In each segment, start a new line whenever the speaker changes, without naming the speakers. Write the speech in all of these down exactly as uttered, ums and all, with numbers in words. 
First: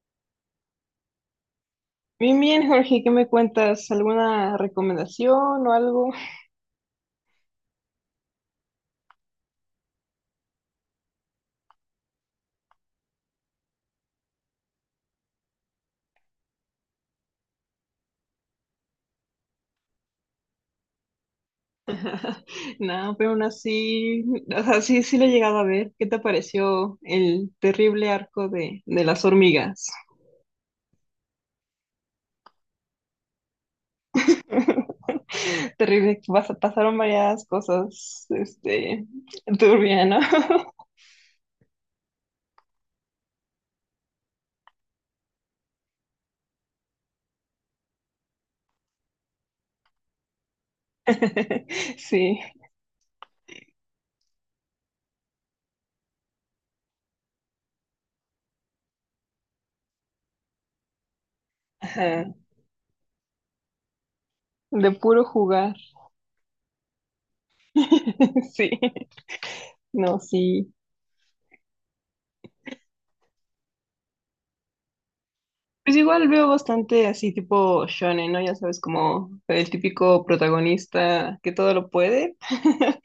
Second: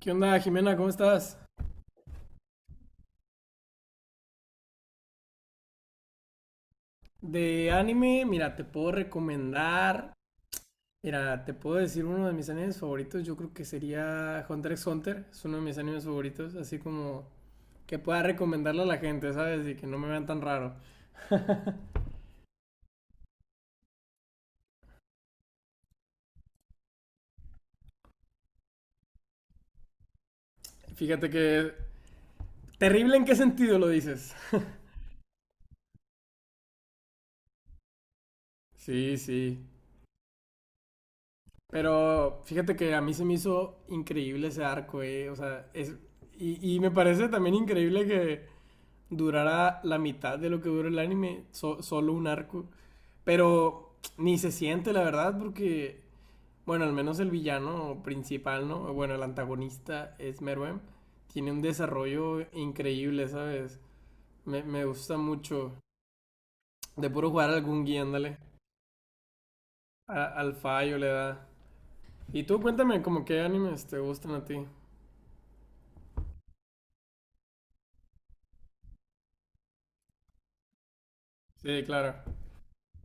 ¿Qué onda, Jimena? ¿Cómo estás?
Bien, bien, Jorge, ¿qué me cuentas? ¿Alguna recomendación o algo?
De anime, mira, te puedo recomendar. Mira, te puedo decir uno de mis animes favoritos. Yo creo que sería Hunter x Hunter. Es uno de mis animes favoritos. Así como que pueda recomendarle a la gente, ¿sabes? Y que no me vean tan raro.
No, pero aún así, o sea, sí, sí lo he llegado a ver. ¿Qué te pareció el terrible arco de, de las hormigas?
Fíjate que. Terrible en qué sentido lo dices.
Terrible, pas- pasaron varias cosas, este,
Sí, sí.
turbia, ¿no?
Pero fíjate que a mí se me hizo increíble ese arco, eh. O sea, es. Y, y me parece también increíble que durara la mitad de lo que dura el anime, so- solo un
Sí,
arco. Pero ni se siente, la verdad, porque, bueno, al menos el villano principal, ¿no? Bueno, el antagonista es Meruem. Tiene un
ajá,
desarrollo increíble, ¿sabes? Me, me
de
gusta
puro
mucho.
jugar.
De puro jugar algún guía, ándale.
Sí, no,
A- al
sí.
fallo le da. ¿Y tú cuéntame, como qué animes te gustan a ti?
Pues igual veo bastante así tipo shonen, ¿no? Ya sabes, como el típico protagonista que todo
Sí,
lo
claro.
puede.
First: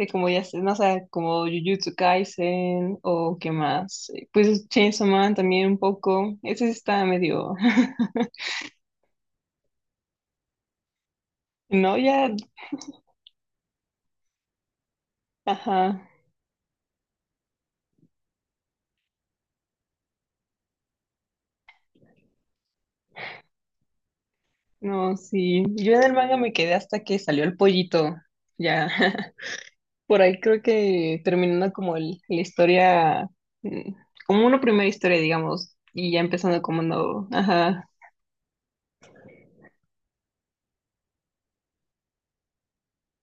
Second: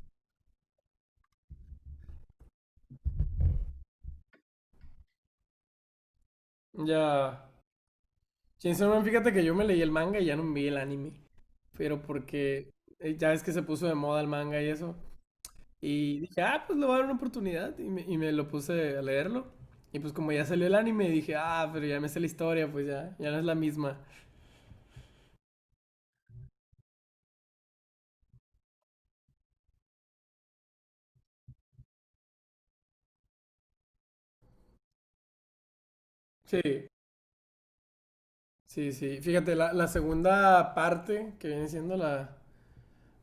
Eh, Como ya sé, no sé sea, como Jujutsu Kaisen o qué más. Eh, Pues Chainsaw Man también un poco. Ese sí está
Ya.
medio...
Chainsaw Man, fíjate que yo me leí el manga y ya no me vi el anime.
No,
Pero
ya...
porque eh, ya ves que se puso de moda el manga y eso.
Ajá.
Y dije, ah, pues le voy a dar una oportunidad. Y me, y me lo puse a leerlo. Y pues como ya salió el anime, dije, ah, pero ya me sé la historia, pues ya, ya no es la misma.
No, sí. Yo en el manga me quedé hasta que salió el pollito. Ya. Por ahí creo que terminando como el- la historia, mm, como una primera historia, digamos, y ya empezando como
Sí,
no, ajá,
sí, sí. Fíjate, la, la segunda parte que viene siendo la.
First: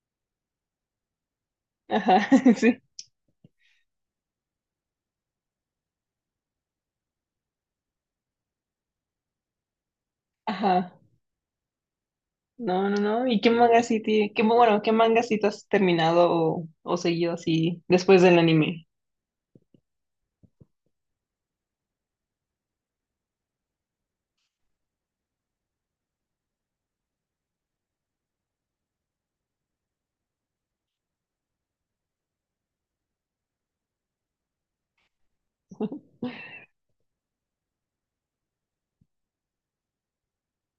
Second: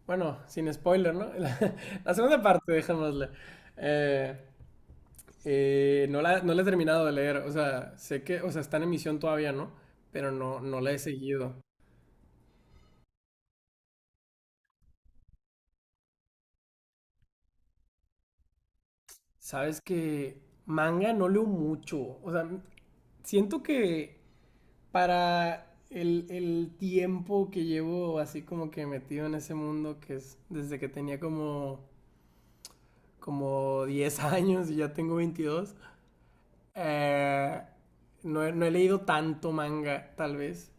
Bueno, sin spoiler, ¿no? La,
ajá,
segunda parte,
sí,
dejémosle. Eh, Eh, no la, no la he terminado de leer, o sea, sé que, o sea, está en emisión todavía, ¿no? Pero no, no la
ajá,
he seguido.
no, no, no. ¿Y qué manga sí, ti- qué, bueno, qué manga sí te has terminado o, o seguido así después del anime?
Sabes que manga no leo mucho, o sea, siento que para el, el tiempo que llevo así como que metido en ese mundo, que es desde que tenía como, como diez años y ya tengo veintidós. Eh, no, he- no he leído tanto manga, tal vez.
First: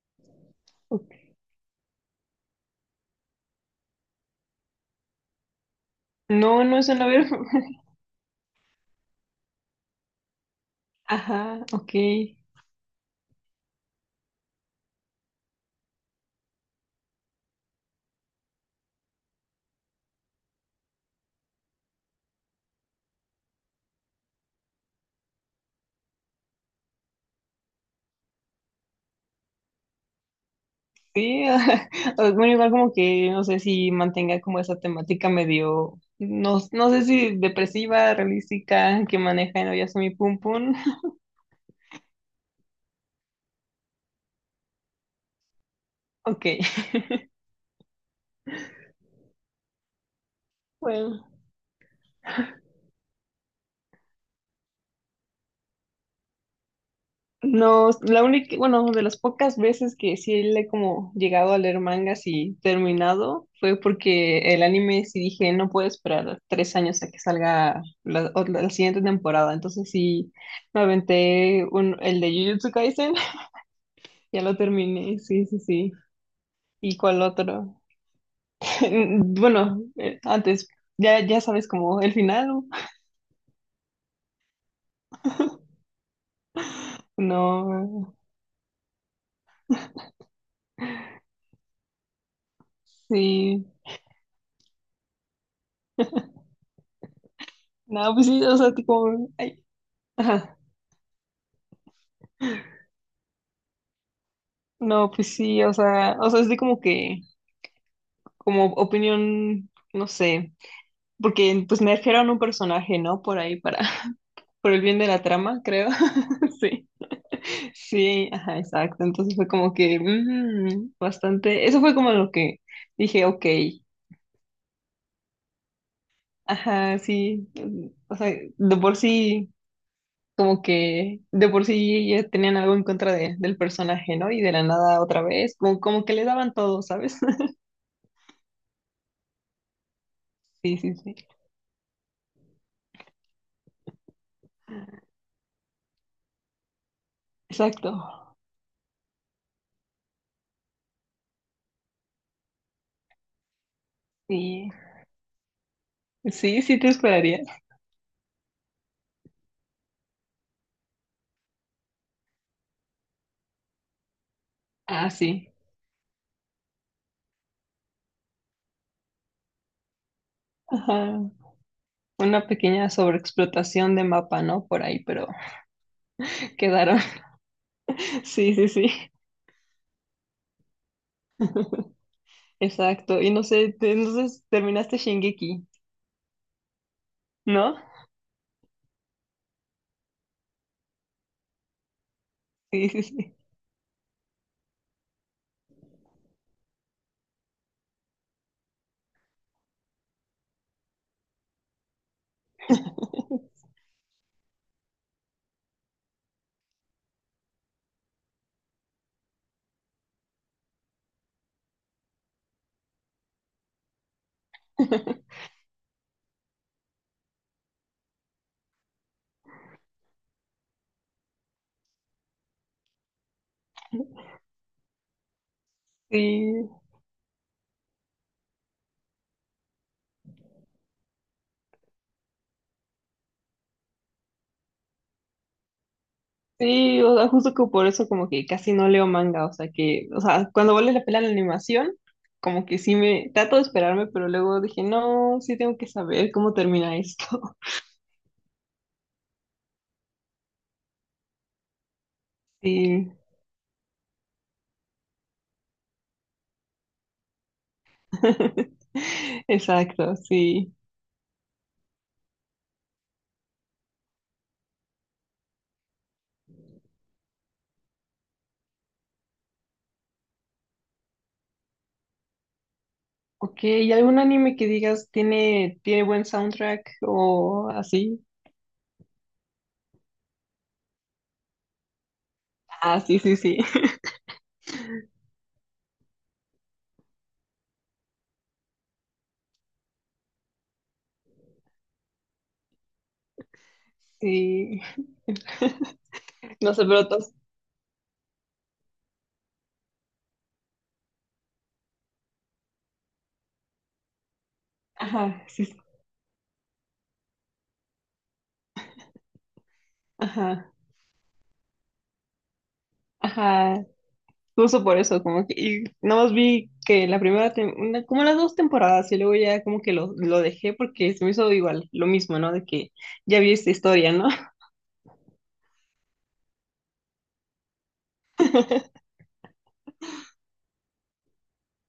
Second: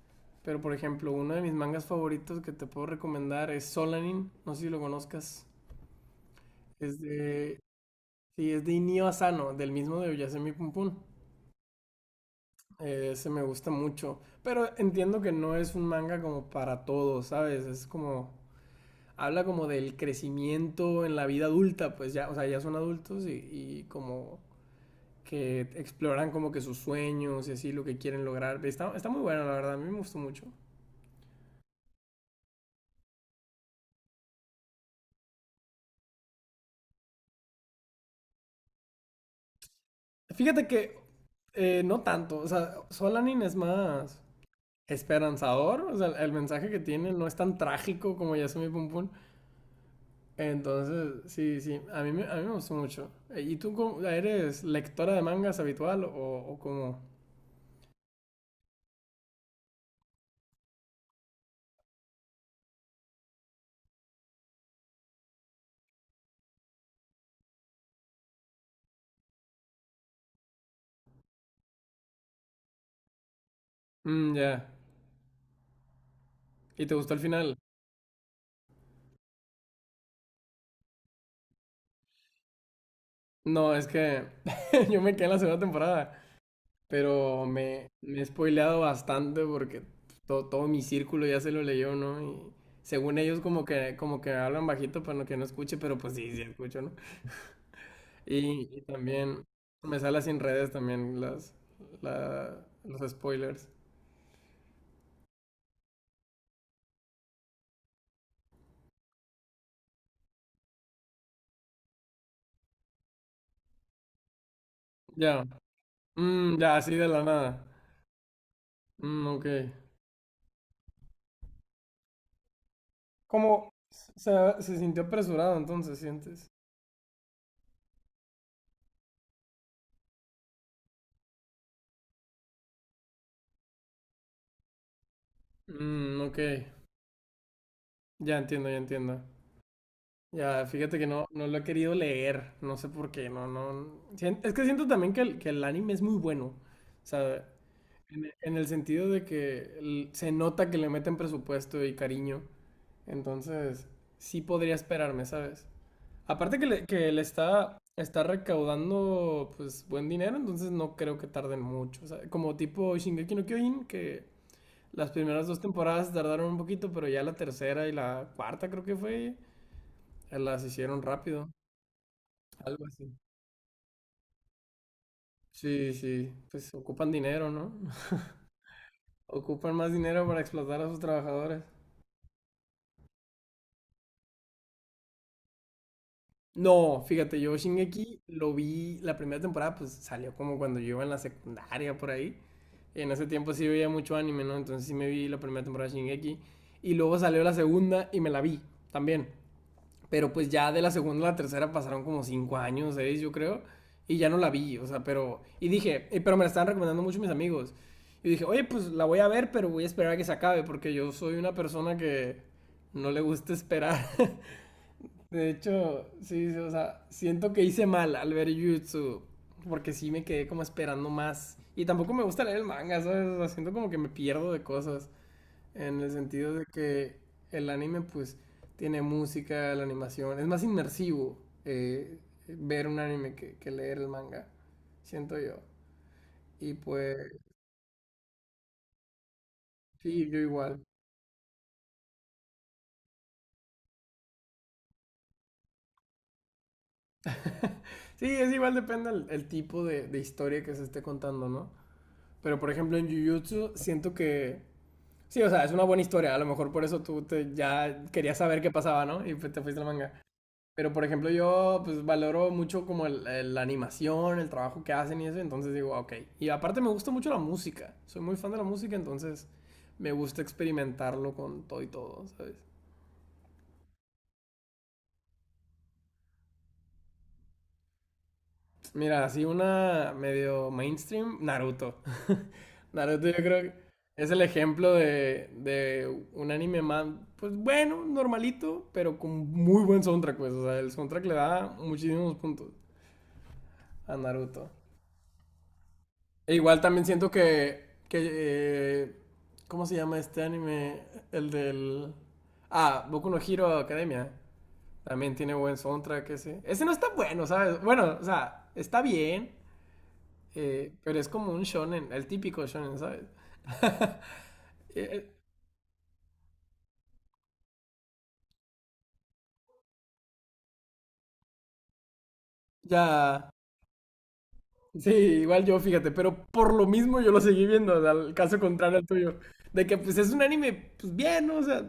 Pero, por
Ok.
ejemplo, uno de mis mangas favoritos que te puedo recomendar es Solanin. No sé si lo conozcas.
No, no es
Es
una ver,
de. Sí, es de Inio Asano, del mismo de Oyasemi Pum Pum.
ajá, ok,
Eh, ese me gusta mucho. Pero entiendo que no es un manga como para todos, ¿sabes? Es como. Habla como del crecimiento en la vida adulta, pues ya, o sea, ya son adultos y, y como que exploran como que sus sueños y así lo que quieren lograr. Está, está muy bueno, la verdad, a mí me gustó mucho.
sí, ajá. Bueno, igual como que, no sé si mantenga como esa temática medio... No, no sé si depresiva, realística, que maneja en Oyasumi Pum
Fíjate
Pum.
que eh, no tanto, o sea, Solanin es más esperanzador, o sea, el
Ok,
mensaje que tiene no es tan trágico como Yasumi Pum Pum.
bueno,
Entonces, sí, sí, a mí, me- a mí me gustó mucho. Eh, ¿Y tú cómo- eres lectora de mangas habitual o, o cómo?
no, la única, bueno, de las pocas veces que sí le he como llegado a leer mangas y terminado fue porque el anime sí dije, no puedo esperar tres años a que salga la, o la- la siguiente temporada, entonces sí me aventé un, el de Jujutsu Kaisen.
Mm,
Ya lo
ya.
terminé, sí, sí, sí.
¿Y te
¿Y
gustó el
cuál
final?
otro? Bueno, eh, antes, ya, ya sabes como el final, ¿no?
No, es que yo me quedé en la segunda temporada. Pero me,
No,
me he spoileado bastante porque todo, todo mi círculo ya se lo leyó, ¿no? Y según ellos
sí,
como que, como que hablan bajito para no que no escuche, pero pues sí, sí escucho, ¿no?
no, pues sí, o
Y,
sea,
y
tipo,
también
ay,
me sale sin
ajá.
redes también las, la- los spoilers.
No, pues sí, o sea, o sea, es de como que, como opinión, no sé, porque pues me a un personaje, ¿no? Por ahí, para, por el bien de la
Ya,
trama, creo.
mm, ya,
Sí,
así de la nada.
sí, ajá, exacto.
Mm,
Entonces
ok.
fue como que, mm, bastante, eso fue como lo que dije, ok,
¿Cómo se, se sintió apresurado entonces, sientes?
ajá, sí, mm, o sea, de por sí, como que, de por sí ya tenían algo en contra de- del personaje, ¿no? Y de la nada otra vez, como, como que
Mm,
le
ok,
daban todo, ¿sabes?
ya entiendo, ya entiendo. Ya,
Sí, sí,
fíjate que
sí,
no, no lo he querido leer, no sé por qué, no, no. sien- Es que siento también que el, que el, anime es muy bueno, o sea,
exacto.
en, e- en el sentido de que el- se nota que le meten presupuesto y cariño, entonces sí
Sí.
podría esperarme, ¿sabes? Aparte
Sí,
que
sí
le,
te
que le
esperaría.
está, está recaudando pues buen dinero, entonces no creo que tarden mucho, o sea, como tipo Shingeki no Kyojin, que
Ah,
las primeras
sí.
dos temporadas tardaron un poquito, pero ya la tercera y la cuarta creo que fue, eh, las hicieron
Ajá.
rápido.
Una
Algo
pequeña
así.
sobreexplotación de mapa, ¿no? Por ahí, pero
Sí, sí, pues
quedaron.
ocupan dinero, ¿no?
Sí, sí, sí.
Ocupan más dinero para explotar a sus trabajadores.
Exacto. Y no sé, te- entonces terminaste Shingeki,
No, fíjate, yo
¿no?
Shingeki lo vi la primera temporada, pues salió como cuando yo iba en la secundaria por ahí.
Sí,
Y
sí,
en ese
sí.
tiempo sí veía mucho anime, ¿no? Entonces sí me vi la primera temporada de Shingeki. Y luego salió la segunda y me la vi también. Pero pues ya de la segunda a la tercera pasaron como cinco años, seis, yo creo. Y ya no la vi, o sea, pero. Y dije, eh, pero me la estaban recomendando mucho mis amigos. Y dije, oye, pues la voy a ver, pero voy a esperar a que se acabe, porque yo soy una persona que no le gusta esperar. De hecho, sí, sí, o sea, siento que hice mal al ver Jutsu, porque sí me quedé como esperando más. Y tampoco me gusta leer el manga, ¿sabes? O sea, siento como que me pierdo de cosas. En el sentido de
Sí,
que el anime, pues, tiene música, la animación. Es más inmersivo, eh, ver un anime que, que leer el manga, siento yo. Y
sí, o sea,
pues,
justo que por eso como que casi no leo manga, o sea que, o
sí, yo
sea, cuando
igual.
vale la pena la animación, como que sí me trato de esperarme, pero luego dije, no, sí tengo que saber cómo termina esto.
Sí, es igual, depende el, el tipo de, de historia que se esté contando, ¿no? Pero, por ejemplo, en
Sí,
Jujutsu siento que. Sí, o sea, es una buena historia. A lo mejor por eso tú te, ya querías saber qué pasaba, ¿no? Y pues te fuiste al manga.
exacto, sí.
Pero por ejemplo yo pues valoro mucho como el- el- la animación, el trabajo que hacen y eso, entonces digo, "Ah, ok". Y aparte me gusta mucho la música, soy muy fan de la música, entonces me gusta experimentarlo con todo y todo, ¿sabes?
Ok, ¿y algún anime que digas tiene, tiene buen soundtrack o así?
Mira, así una medio mainstream, Naruto.
Ah, sí,
Naruto yo
sí, sí.
creo que es el ejemplo de, de un anime más, pues bueno, normalito, pero con muy buen soundtrack, pues, o sea, el soundtrack le da muchísimos puntos a Naruto.
Sí.
E
No
igual
sé,
también
pero
siento
todos.
que, que eh, ¿cómo se llama este anime? El del. Ah, Boku no Hero Academia. También
Ajá,
tiene
sí, sí.
buen soundtrack ese. Ese no está bueno, ¿sabes? Bueno, o sea, está bien,
Ajá,
eh, pero es como un shonen, el típico shonen, ¿sabes?
ajá. Justo por eso,
Eh,
como que. Y nada más vi que la primera. Tem- una- como las dos temporadas, y luego ya como que lo, lo dejé porque se me hizo igual, lo mismo, ¿no? De que ya
ya...
vi esta historia, ¿no?
Sí, igual yo, fíjate, pero por lo mismo yo lo seguí viendo, o sea, el caso contrario al tuyo. De que pues es un anime, pues bien, ¿no? O sea,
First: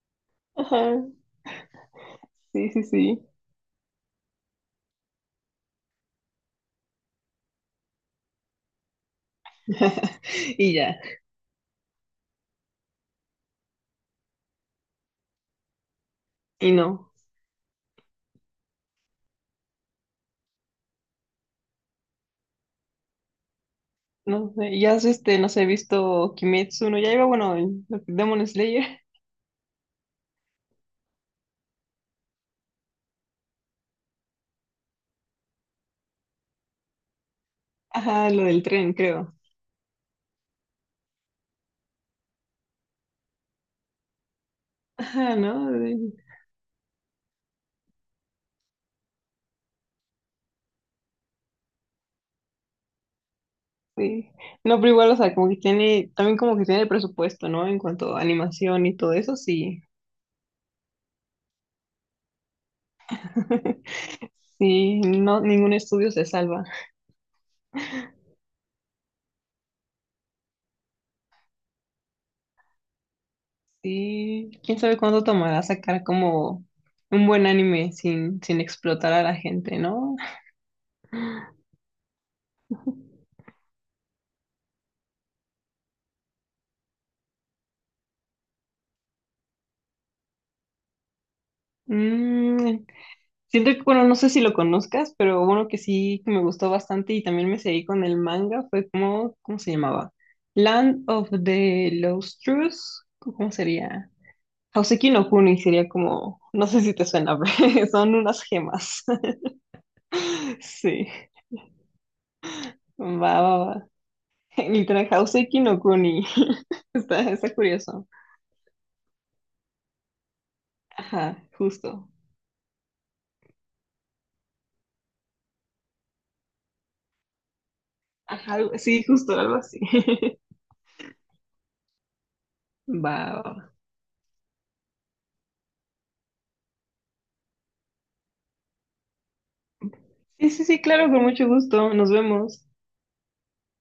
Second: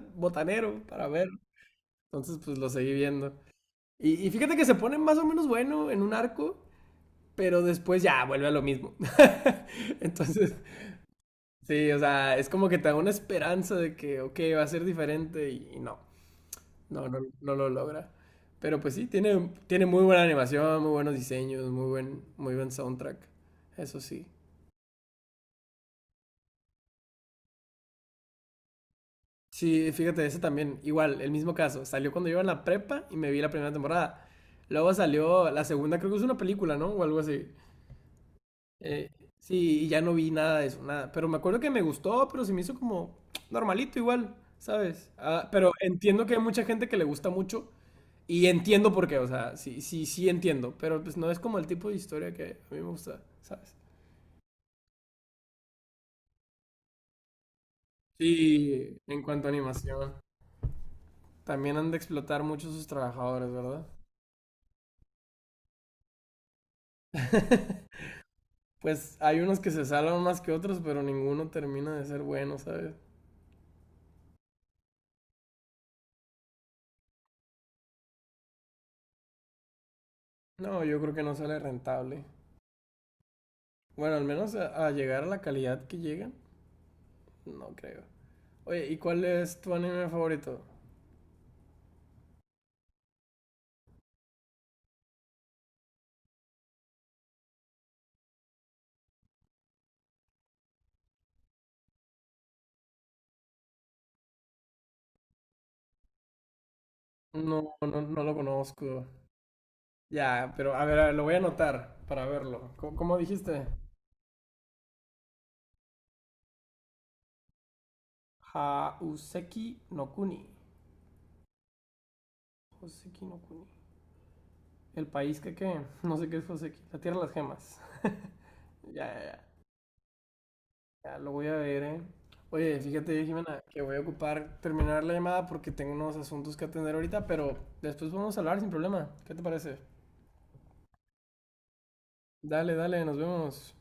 Ajá,
botanero para ver. Entonces pues lo
sí, sí,
seguí
sí.
viendo. Y, y fíjate que se pone más o menos bueno en un arco, pero después ya vuelve a lo mismo. Entonces,
Y ya.
sí, o sea, es como que te da una esperanza de que, ok, va a ser diferente y, y no,
Y
no,
no.
no, no lo logra. Pero pues sí, tiene, tiene muy buena animación, muy buenos diseños, muy buen, muy buen soundtrack. Eso sí.
No sé, ya has este, no sé, visto Kimetsu no Yaiba, bueno, el- lo que- Demon Slayer.
Sí, fíjate, ese también, igual, el mismo caso. Salió cuando yo iba en la prepa y me vi la primera temporada. Luego salió la segunda, creo que es una película, ¿no? O algo así.
Ajá, lo del tren,
Eh,
creo.
sí, y ya no vi nada de eso, nada. Pero me acuerdo que me gustó, pero se me hizo como normalito igual, ¿sabes?
Ajá,
Ah, pero
¿no? De-
entiendo que hay mucha gente que le gusta mucho y entiendo por qué, o sea, sí, sí, sí entiendo, pero pues no es como el tipo de historia que a mí me gusta, ¿sabes?
Sí. No, pero igual, o sea, como que tiene, también como que tiene presupuesto, ¿no? En cuanto a animación
Sí,
y todo
en
eso,
cuanto a
sí.
animación, también han de explotar mucho sus trabajadores, ¿verdad?
Sí, no, ningún estudio se salva.
Pues hay unos que se salvan más que otros, pero ninguno termina de ser bueno, ¿sabes?
Sí, quién sabe cuánto tomará sacar como un buen anime sin, sin explotar a la gente, ¿no?
No, yo creo que no sale rentable. Bueno, al menos a, a llegar a la calidad que llegan. No creo. Oye, ¿y cuál es tu anime favorito?
Mm, Siento que, bueno, no sé si lo conozcas, pero uno que sí que me gustó bastante y también me seguí con el manga fue como, ¿cómo se llamaba? Land of the Lostrous, ¿cómo sería? Houseki no Kuni sería como, no sé si te suena,
No,
pero
no,
son
no lo
unas gemas.
conozco. Ya, pero a ver, a
Sí,
ver, lo voy a anotar para verlo. ¿Cómo, cómo
va, va,
dijiste?
va. Literal, Houseki no Kuni. Está, está curioso.
Hauseki no Kuni.
Ajá, justo.
Hauseki no Kuni. ¿El país que qué? No sé qué es Hauseki. La tierra de las gemas.
Ajá, algo- sí,
Ya, ya,
justo,
ya.
algo así.
Ya, lo voy a ver, ¿eh? Oye,
Va,
fíjate,
va.
Jimena,
Va.
que voy a ocupar terminar la llamada porque tengo unos asuntos que atender ahorita, pero después vamos a hablar sin problema. ¿Qué te parece?
Sí, sí, sí, claro, con mucho gusto. Nos vemos.
Dale, dale, nos vemos.